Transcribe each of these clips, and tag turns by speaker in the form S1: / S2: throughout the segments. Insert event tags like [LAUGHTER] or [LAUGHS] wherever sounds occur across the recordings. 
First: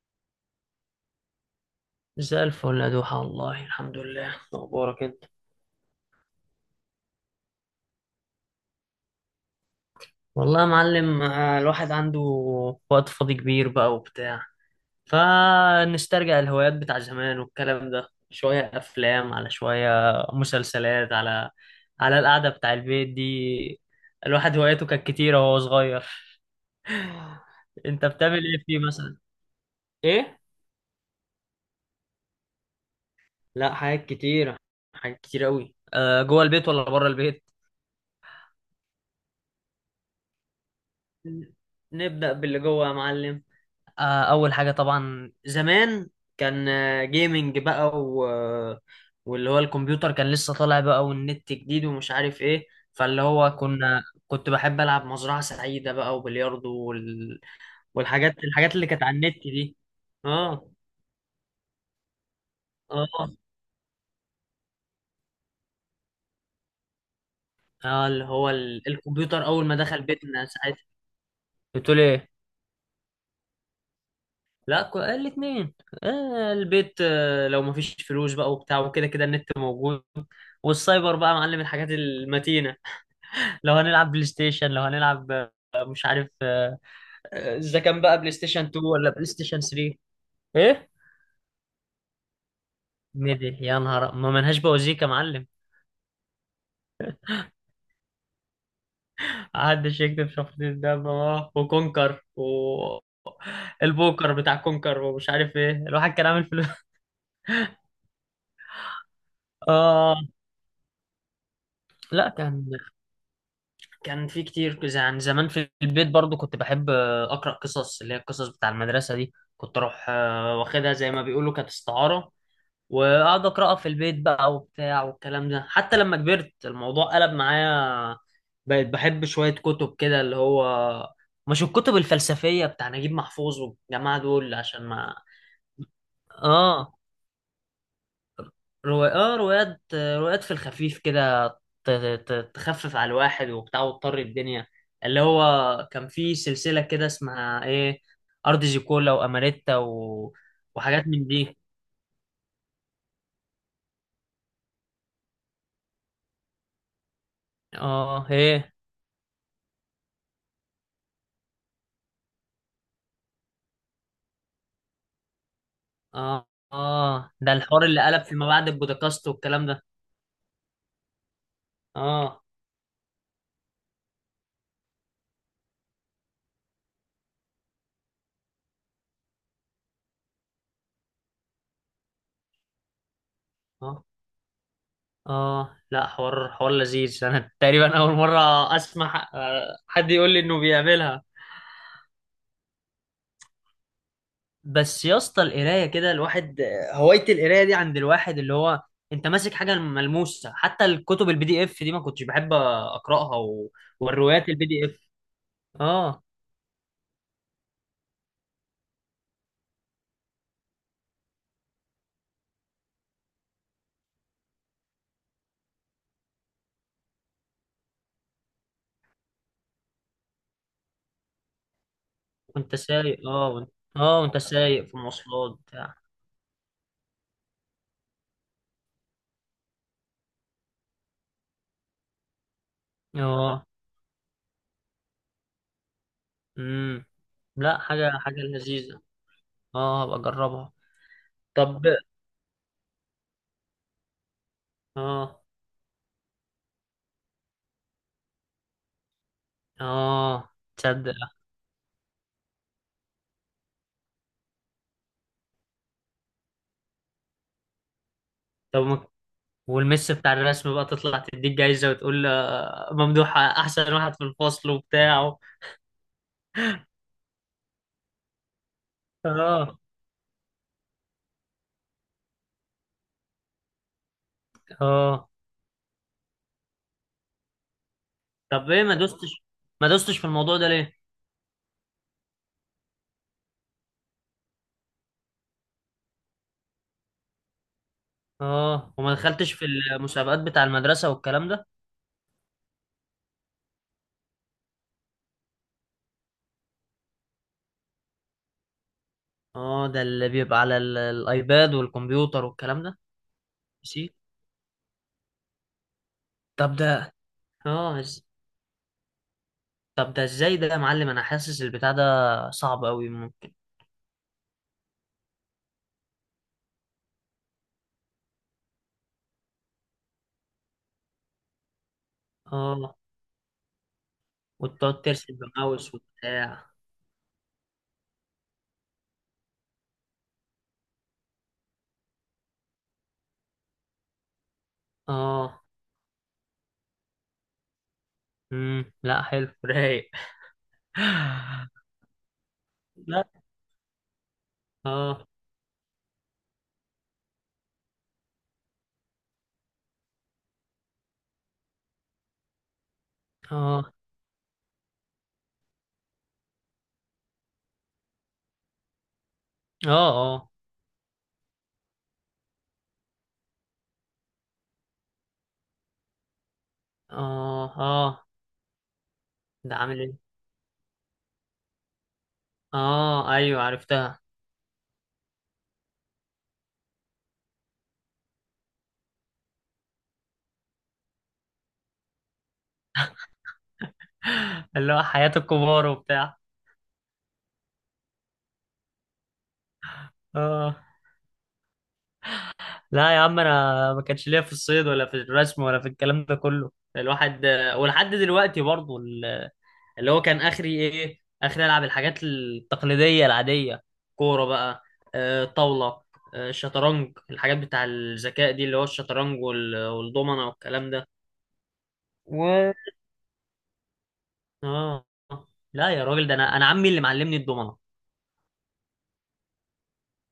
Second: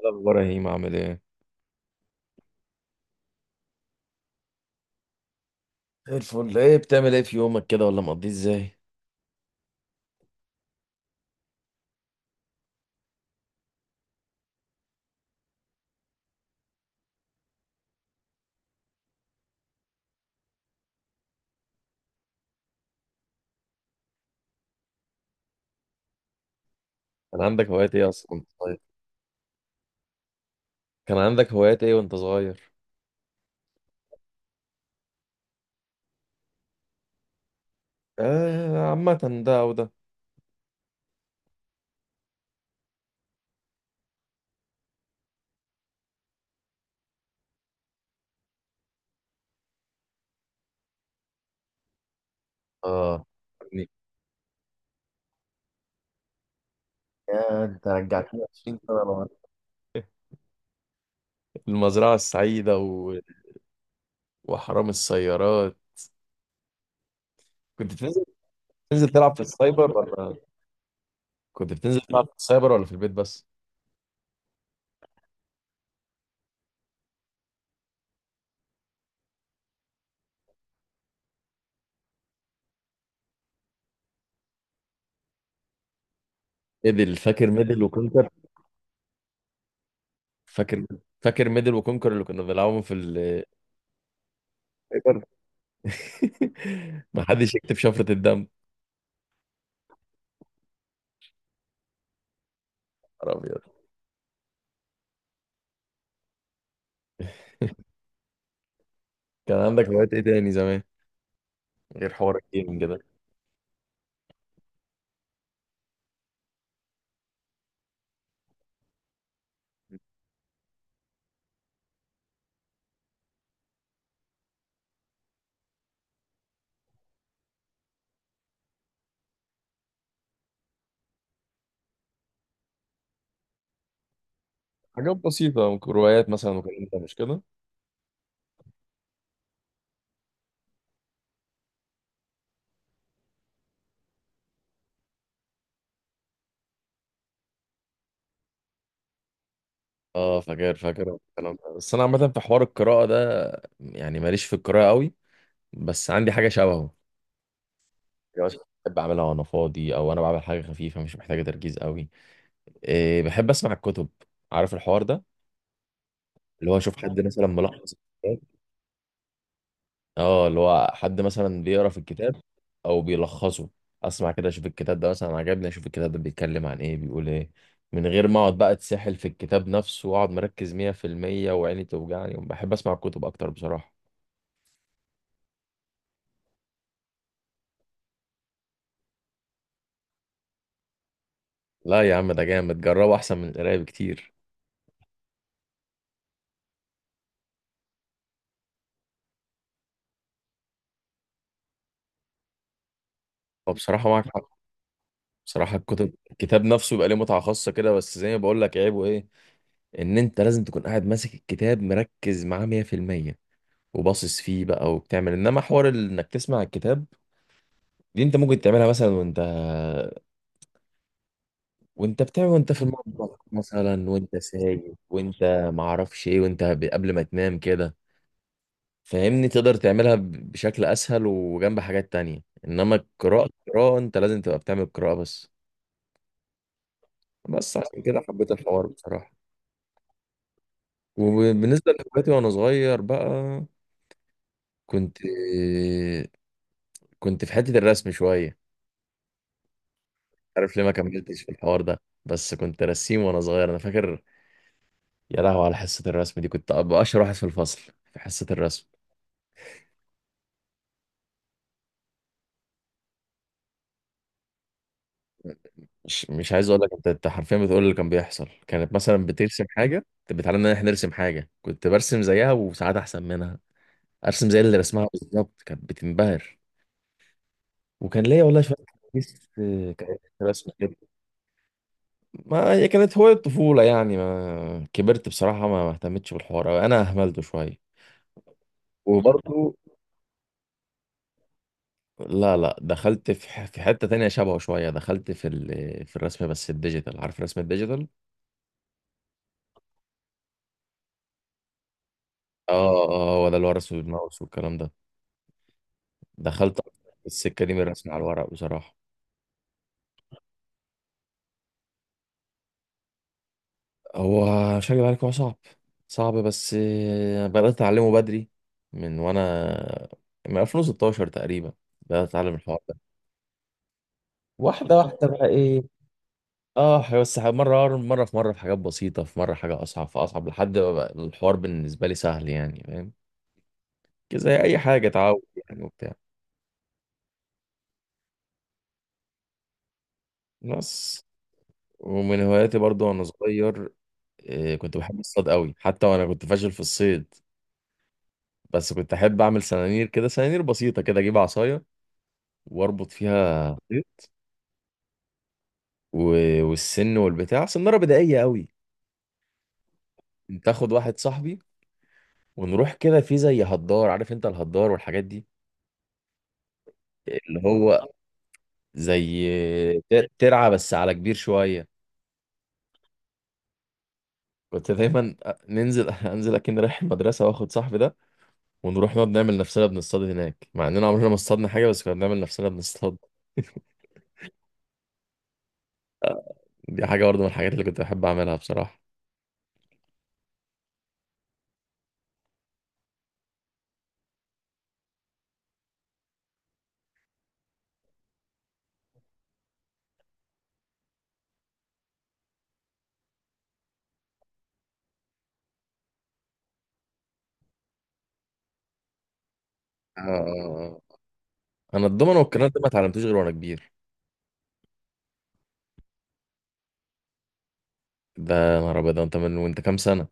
S1: إيه الأخبار يا هيم، عامل إيه؟
S2: زي الفل يا دوحة، والله الحمد لله. أخبارك أنت؟
S1: زي الفل. ايه بتعمل ايه في يومك كده ولا مقضيه ازاي؟
S2: والله يا معلم، الواحد عنده وقت فاضي كبير بقى وبتاع. فنسترجع الهوايات بتاع زمان والكلام ده، شوية أفلام على شوية مسلسلات على القعدة بتاع البيت دي. الواحد هواياته كانت كتيرة وهو صغير.
S1: كان عندك
S2: [LAUGHS]
S1: هوايات
S2: أنت
S1: إيه أصلا
S2: بتعمل
S1: وأنت
S2: إيه فيه
S1: صغير؟
S2: مثلا؟ إيه؟
S1: كان عندك هوايات إيه وأنت صغير؟
S2: لا، حاجات كتيرة. حاجات كتير أوي. جوه البيت ولا بره البيت؟
S1: آه، عامة ده أو ده.
S2: نبدأ باللي جوه يا معلم. اول حاجه طبعا زمان كان جيمنج بقى واللي هو الكمبيوتر كان لسه طالع بقى، والنت جديد ومش عارف ايه. فاللي
S1: آه،
S2: هو
S1: يعني،
S2: كنت بحب العب مزرعه سعيده بقى وبلياردو
S1: يا انت
S2: والحاجات
S1: رجعتني
S2: الحاجات
S1: 20
S2: اللي
S1: سنة
S2: كانت على
S1: لورا.
S2: النت دي.
S1: [LAUGHS]
S2: اه.
S1: المزرعة السعيدة
S2: اه.
S1: وحرام السيارات. كنت
S2: اه.
S1: بتنزل
S2: اللي هو
S1: بتنزل تلعب في
S2: الكمبيوتر اول ما
S1: السايبر،
S2: دخل
S1: ولا
S2: بيتنا ساعتها.
S1: كنت بتنزل
S2: بتقول
S1: تلعب
S2: ايه؟
S1: في السايبر ولا في البيت بس؟
S2: لا، الاتنين. آه، البيت. لو مفيش فلوس بقى وبتاع، وكده كده النت موجود. والسايبر بقى معلم الحاجات المتينة. لو هنلعب بلاي ستيشن، لو هنلعب، مش عارف،
S1: فاكر
S2: اذا
S1: ميدل
S2: كان بقى
S1: وكونكر؟
S2: بلاي ستيشن 2 ولا بلاي ستيشن 3.
S1: فاكر
S2: ايه.
S1: فاكر ميدل وكونكر اللي كنا بنلعبهم في السايبر؟
S2: ميدي يا نهار ما منهاش بوازيك يا معلم.
S1: [LAUGHS] محدش يكتب شفرة الدم.
S2: محدش يكتب شخصية ده بابا. وكونكر
S1: نهار أبيض.
S2: البوكر بتاع كونكر ومش عارف ايه. الواحد كان عامل فلوس.
S1: كان
S2: [LAUGHS]
S1: عندك هوايات
S2: اه.
S1: إيه تاني زمان، غير
S2: لا،
S1: حوار
S2: كان
S1: الجيمنج ده؟
S2: كان في كتير كذا. يعني زمان في البيت برضو كنت بحب، اقرا قصص اللي هي القصص بتاع المدرسه دي. كنت اروح واخدها زي ما بيقولوا، كانت استعاره. وقعد اقراها في البيت بقى وبتاع والكلام ده. حتى لما كبرت الموضوع قلب معايا، بقيت بحب شويه كتب كده، اللي هو مش الكتب الفلسفيه بتاع نجيب محفوظ والجماعه دول عشان ما.
S1: حاجات بسيطة، ممكن روايات مثلا، وكان
S2: اه
S1: أنت مش كده؟
S2: روايات. اه روايات في الخفيف كده. ت- تخفف على الواحد وبتاع، وتطر الدنيا. اللي هو كان في سلسله كده اسمها ايه، ارض زيكولا واماريتا
S1: اه، فاكر فاكر
S2: وحاجات من
S1: الكلام
S2: دي.
S1: ده. بس أنا عامة في حوار القراءة ده، يعني ماليش في القراءة قوي، بس عندي حاجة شبهه.
S2: اه
S1: يعني مثلاً
S2: هي.
S1: بحب أعملها وأنا فاضي، أو أنا بعمل حاجة خفيفة مش محتاجة تركيز قوي. إيه، بحب أسمع الكتب. عارف الحوار ده؟
S2: اه.
S1: اللي هو أشوف حد
S2: اه.
S1: مثلا
S2: ده الحوار
S1: ملخص.
S2: اللي قلب فيما بعد البودكاست والكلام ده.
S1: اه، اللي هو حد مثلا بيقرا في الكتاب،
S2: اه.
S1: او بيلخصه. اسمع كده، اشوف الكتاب ده مثلا عجبني، اشوف الكتاب ده بيتكلم عن ايه، بيقول ايه. من غير ما اقعد بقى اتسحل في الكتاب نفسه واقعد مركز 100%، وعيني توجعني. بحب اسمع الكتب اكتر بصراحة.
S2: اه. اه. لا، حوار لذيذ. انا تقريبا اول مره اسمع حد يقول لي انه بيعملها.
S1: لا يا عم، ده جامد، جربه احسن من القراية بكتير.
S2: بس يا اسطى، القرايه كده الواحد، هوايه القرايه دي عند الواحد، اللي هو انت ماسك حاجه ملموسه. حتى الكتب البي دي اف دي ما كنتش بحب اقراها
S1: هو بصراحة معاك حق.
S2: والروايات البي دي اف.
S1: بصراحة الكتب
S2: اه
S1: الكتاب نفسه بيبقى ليه متعة خاصة كده، بس زي ما بقول لك، عيبه ايه؟ ان انت لازم تكون قاعد ماسك الكتاب مركز معاه 100% وباصص فيه بقى. وبتعمل انما حوار انك تسمع الكتاب، دي انت ممكن تعملها مثلا وانت. وانت بتعمل، وانت
S2: وانت
S1: في
S2: سايق.
S1: المطبخ مثلا، وانت
S2: وانت سايق
S1: سايق،
S2: في
S1: وانت
S2: مواصلات
S1: ما
S2: بتاع.
S1: اعرفش ايه، وانت قبل ما تنام كده، فاهمني؟ تقدر تعملها بشكل اسهل وجنب حاجات تانية. انما القراءة،
S2: اه
S1: القراءة انت لازم تبقى بتعمل قراءة بس.
S2: امم
S1: بس
S2: لا،
S1: عشان
S2: حاجه
S1: كده
S2: حاجه
S1: حبيت الحوار
S2: لذيذه.
S1: بصراحة.
S2: اه، ابقى اجربها. طب.
S1: وبالنصة لهواياتي وانا صغير بقى، كنت
S2: اه
S1: كنت في حتة الرسم شوية.
S2: اه
S1: عارف ليه ما
S2: تصدق.
S1: كملتش في الحوار ده؟ بس كنت رسيم وانا صغير، انا فاكر. يا لهوي على حصة الرسم دي. كنت أبقى أشهر واحد في الفصل في حصة
S2: طب
S1: الرسم.
S2: والمس بتاع الرسم بقى تطلع تديك جايزة وتقول، ممدوح احسن واحد في الفصل وبتاع.
S1: مش عايز أقول لك، أنت حرفيا بتقول اللي كان بيحصل. كانت مثلا بترسم
S2: اه.
S1: حاجة، كانت بتعلمنا إن إحنا نرسم حاجة، كنت برسم زيها وساعات أحسن منها. أرسم زي اللي رسمها
S2: اه.
S1: بالظبط، كانت بتنبهر. وكان ليا والله
S2: طب
S1: شوية
S2: ايه ما دوستش.
S1: حديث.
S2: ما دوستش
S1: كانت
S2: في الموضوع ده
S1: رسم كده.
S2: ليه.
S1: ما هي كانت هواية طفولة يعني، ما كبرت بصراحة ما اهتمتش بالحوار أوي، أنا أهملته شوية.
S2: اه، وما دخلتش في
S1: وبرضه،
S2: المسابقات بتاع المدرسة والكلام ده.
S1: لا لا، دخلت في حتة تانية شبهه شوية. دخلت في الرسم بس الديجيتال، عارف الرسم الديجيتال؟
S2: اه، ده اللي بيبقى على الايباد والكمبيوتر والكلام ده.
S1: اه، اه، ولا الورق
S2: ماشي.
S1: والماوس والكلام ده.
S2: طب
S1: دخلت
S2: ده.
S1: السكة دي من
S2: اه
S1: الرسم على
S2: إز-
S1: الورق بصراحة.
S2: طب ده ازاي ده يا معلم؟ انا حاسس البتاع ده صعب قوي ممكن.
S1: هو مش هكدب عليك، هو صعب. صعب، بس بدأت أتعلمه بدري. من وأنا من 2016 تقريبا. بدأت أتعلم الحوار
S2: اه،
S1: ده واحدة
S2: وتقعد
S1: واحدة
S2: ترسم
S1: بقى، إيه.
S2: بماوس وبتاع.
S1: اه، بس مرة مرة. في مرة في حاجات بسيطة، في مرة حاجة أصعب، في أصعب، لحد ما بقى الحوار بالنسبة لي سهل يعني، فاهم؟ زي أي حاجة اتعود،
S2: اه
S1: يعني وبتاع
S2: لا حلو. [LAUGHS] رايق.
S1: بس.
S2: [SIGHS]
S1: ومن هواياتي برضو وأنا
S2: لا.
S1: صغير، كنت بحب
S2: اه.
S1: الصيد قوي، حتى وانا كنت فاشل في الصيد. بس كنت احب اعمل سنانير كده، سنانير بسيطه كده. اجيب عصايه واربط فيها
S2: اه.
S1: خيط والسن والبتاع، سناره بدائيه قوي.
S2: اه. اه.
S1: كنت اخد واحد صاحبي ونروح كده في زي هدار، عارف انت الهدار والحاجات دي؟ اللي
S2: اه.
S1: هو
S2: اه.
S1: زي
S2: ده عامل ايه.
S1: ترعه بس على كبير شويه.
S2: اه ايوه عرفتها.
S1: كنت دايما ننزل [LAUGHS] انزل، اكن رايح المدرسه واخد صاحبي ده. ونروح نقعد نعمل نفسنا بنصطاد هناك، مع اننا عمرنا ما اصطادنا حاجه، بس كنا بنعمل نفسنا بنصطاد.
S2: [LAUGHS] اللي هو حياة الكبار وبتاع.
S1: دي حاجة برضه من الحاجات اللي كنت بحب أعملها بصراحة.
S2: اه. لا يا عم، انا ما كانش ليا في الصيد ولا في الرسم ولا في الكلام ده كله. الواحد ولحد دلوقتي برضه، اللي هو كان اخري ايه، اخري العب الحاجات التقليديه العاديه. كوره بقى، طاوله، شطرنج، الحاجات بتاع الذكاء دي اللي هو الشطرنج والضمنه والكلام
S1: آه.
S2: ده.
S1: أنا الضمنة
S2: و
S1: والكرنت دي ما اتعلمتوش غير وأنا كبير.
S2: اه لا يا راجل، ده انا عمي اللي معلمني الضمنه.
S1: ده نهار أبيض. ده أنت من وأنت كام سنة؟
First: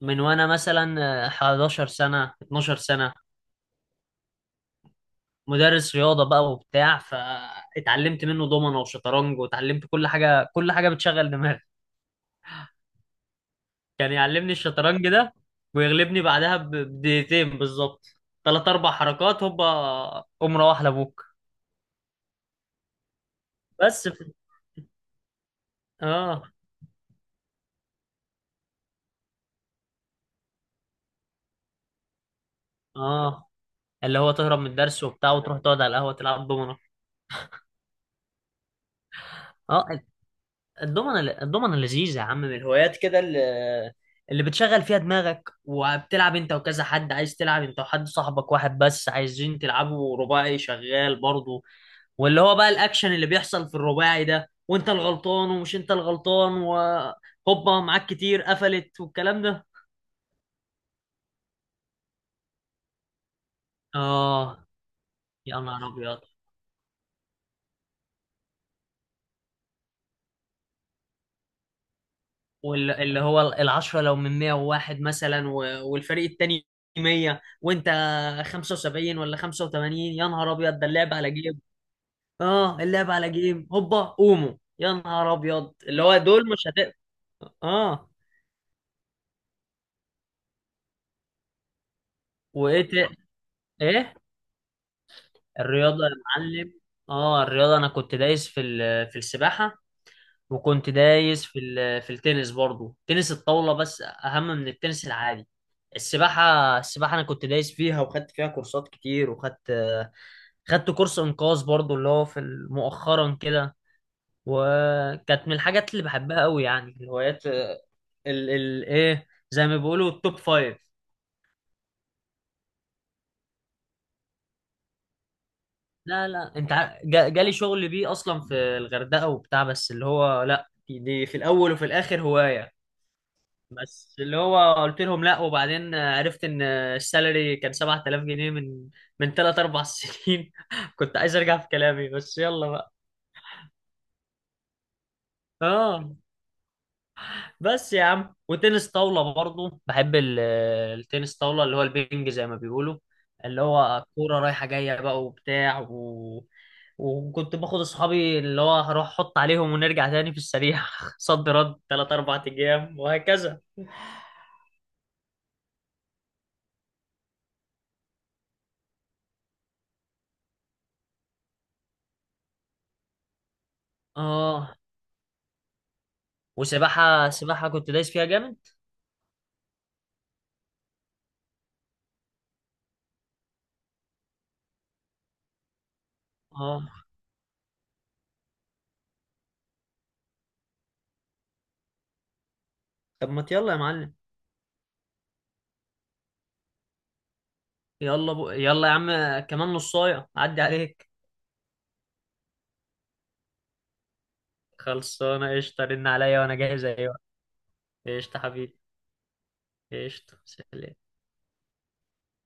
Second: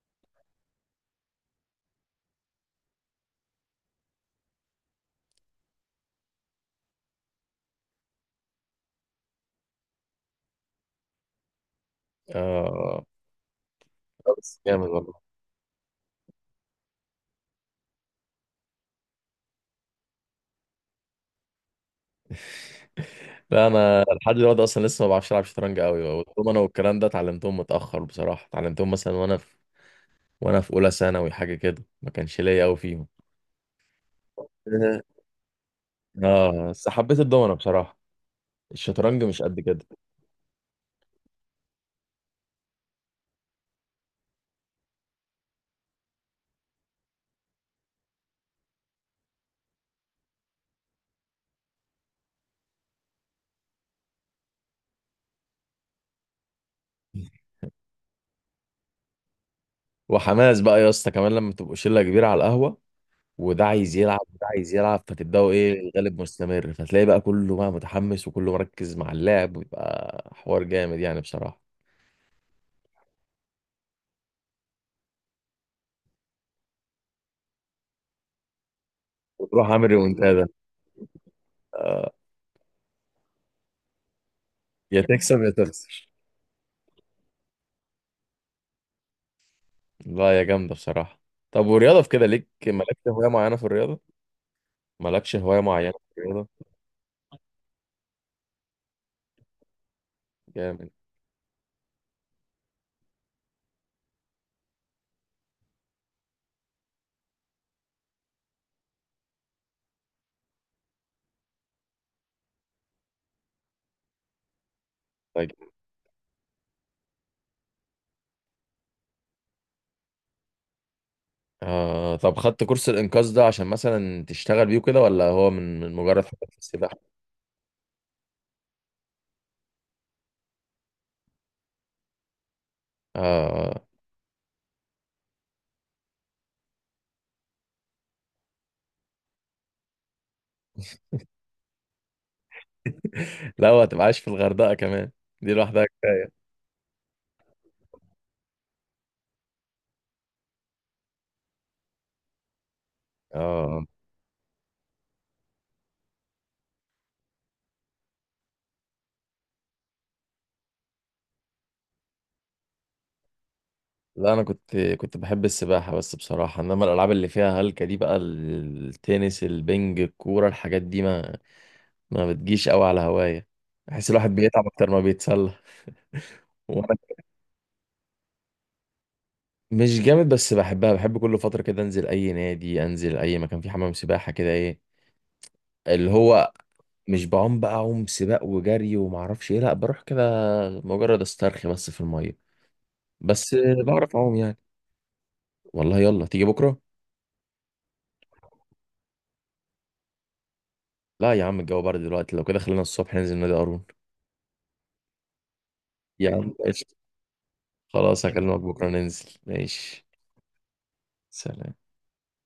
S2: من وانا مثلا 11 سنه 12 سنه. مدرس رياضه بقى وبتاع، فاتعلمت منه ضمنه وشطرنج، واتعلمت كل حاجه كل حاجه بتشغل دماغك.
S1: آه.
S2: كان
S1: لا،
S2: يعلمني
S1: بس جامد
S2: الشطرنج
S1: والله.
S2: ده، ويغلبني بعدها بدقيقتين بالظبط. ثلاث اربع حركات هوبا، قوم روح لابوك.
S1: لا، أنا
S2: بس في...
S1: لحد دلوقتي أصلا لسه ما بعرفش ألعب شطرنج أوي.
S2: اه.
S1: والضمنة والكرنت ده اتعلمتهم متأخر بصراحة، اتعلمتهم مثلا وأنا في. وأنا في أولى ثانوي حاجة كده، ما كانش ليا أوي فيهم.
S2: اه، اللي هو تهرب من
S1: آه.
S2: الدرس وبتاع وتروح تقعد على القهوه تلعب
S1: آه،
S2: دومنه.
S1: بس حبيت الضمنة بصراحة. الشطرنج مش قد كده.
S2: اه. الدومنه لذيذه يا عم، من الهوايات كده اللي بتشغل فيها دماغك. وبتلعب انت وكذا حد. عايز تلعب انت وحد صاحبك واحد بس، عايزين تلعبوا رباعي شغال برضه. واللي هو بقى الاكشن اللي بيحصل في الرباعي ده، وانت الغلطان ومش انت الغلطان، وهوبا معاك كتير قفلت والكلام ده.
S1: وحماس بقى يا اسطى كمان لما تبقوا شلة كبيرة على القهوة، وده عايز يلعب وده
S2: اه.
S1: عايز يلعب، فتبداوا
S2: يا
S1: ايه
S2: نهار ابيض.
S1: الغالب مستمر، فتلاقي بقى كله بقى متحمس وكله مركز مع اللعب، ويبقى حوار جامد يعني بصراحة.
S2: واللي هو العشرة لو من 101 مثلا، والفريق التاني 100 وانت 75 ولا
S1: وتروح عامل
S2: 85. يا
S1: ريمونتادا.
S2: نهار ابيض ده اللعب على جيم. اه، اللعب على جيم هوبا قوموا. يا
S1: يا
S2: نهار
S1: تكسب يا
S2: ابيض اللي
S1: تخسر.
S2: هو دول مش هتقدر. اه.
S1: لا، يا جامدة بصراحة. طب، ورياضة في كده ليك؟
S2: وايه ت...
S1: مالكش هواية معينة في الرياضة؟
S2: ايه؟
S1: مالكش هواية معينة
S2: الرياضة يا
S1: في الرياضة؟
S2: معلم. اه، الرياضة انا كنت دايس في في السباحة، وكنت
S1: جامد.
S2: دايس في في التنس برضو. تنس الطاولة بس أهم من التنس العادي. السباحة. السباحة أنا كنت دايس فيها، وخدت فيها كورسات كتير، خدت كورس إنقاذ برضو اللي هو في مؤخرا كده. وكانت من
S1: طيب.
S2: الحاجات اللي بحبها قوي. يعني الهوايات ال ال إيه، زي ما بيقولوا التوب فايف.
S1: آه، طب خدت كورس الإنقاذ ده عشان مثلا تشتغل بيه كده، ولا هو من مجرد
S2: لا
S1: حاجة
S2: لا،
S1: في السباحة؟
S2: جالي شغل بيه أصلا في الغردقة وبتاع. بس اللي هو لا، دي دي في الأول وفي الآخر هواية.
S1: آه.
S2: بس اللي هو قلت لهم لا. وبعدين عرفت ان، السالري كان 7000 جنيه من 3 4 سنين. [LAUGHS] كنت عايز ارجع في كلامي بس يلا بقى.
S1: لا، وهتبقى عايش في الغردقة كمان، دي لوحدها
S2: اه.
S1: كفاية.
S2: بس يا عم، وتنس طاولة برضو بحب التنس طاولة اللي هو البينج زي ما بيقولوا، اللي
S1: اه،
S2: هو كورة رايحة جاية بقى وبتاع وكنت باخد اصحابي. اللي هو هروح احط عليهم ونرجع تاني في السريع. [LAUGHS] صد رد 3 4 ايام وهكذا.
S1: لا، انا كنت بحب السباحه بس بصراحه. انما الالعاب اللي فيها هلكه دي بقى، التنس البنج الكوره، الحاجات دي ما، ما بتجيش قوي على هوايه. بحس الواحد بيتعب
S2: اه،
S1: اكتر ما بيتسلى. وانا،
S2: وسباحة. سباحة كنت دايس فيها جامد.
S1: مش جامد بس بحبها. بحب كل فتره كده انزل اي نادي، انزل اي مكان فيه حمام سباحه كده، ايه اللي هو
S2: اه.
S1: مش بعوم بقى عوم سباق وجري وما اعرفش ايه. لا، بروح كده مجرد استرخي بس في الميه.
S2: طب ما
S1: بس
S2: يلا يا معلم.
S1: بعرف اعوم يعني. والله، يلا تيجي بكره.
S2: يلا يا عم، كمان نصايه عدي عليك.
S1: لا يا عم، الجو برد دلوقتي. لو كده خلينا الصبح ننزل نادي قارون.
S2: خلصانه قشطه، رن
S1: يا
S2: عليا
S1: عم،
S2: وانا جاهز. ايوه
S1: خلاص
S2: قشطه
S1: هكلمك
S2: حبيبي.
S1: بكرة ننزل، ماشي.
S2: قشطه. سلام.
S1: سلام.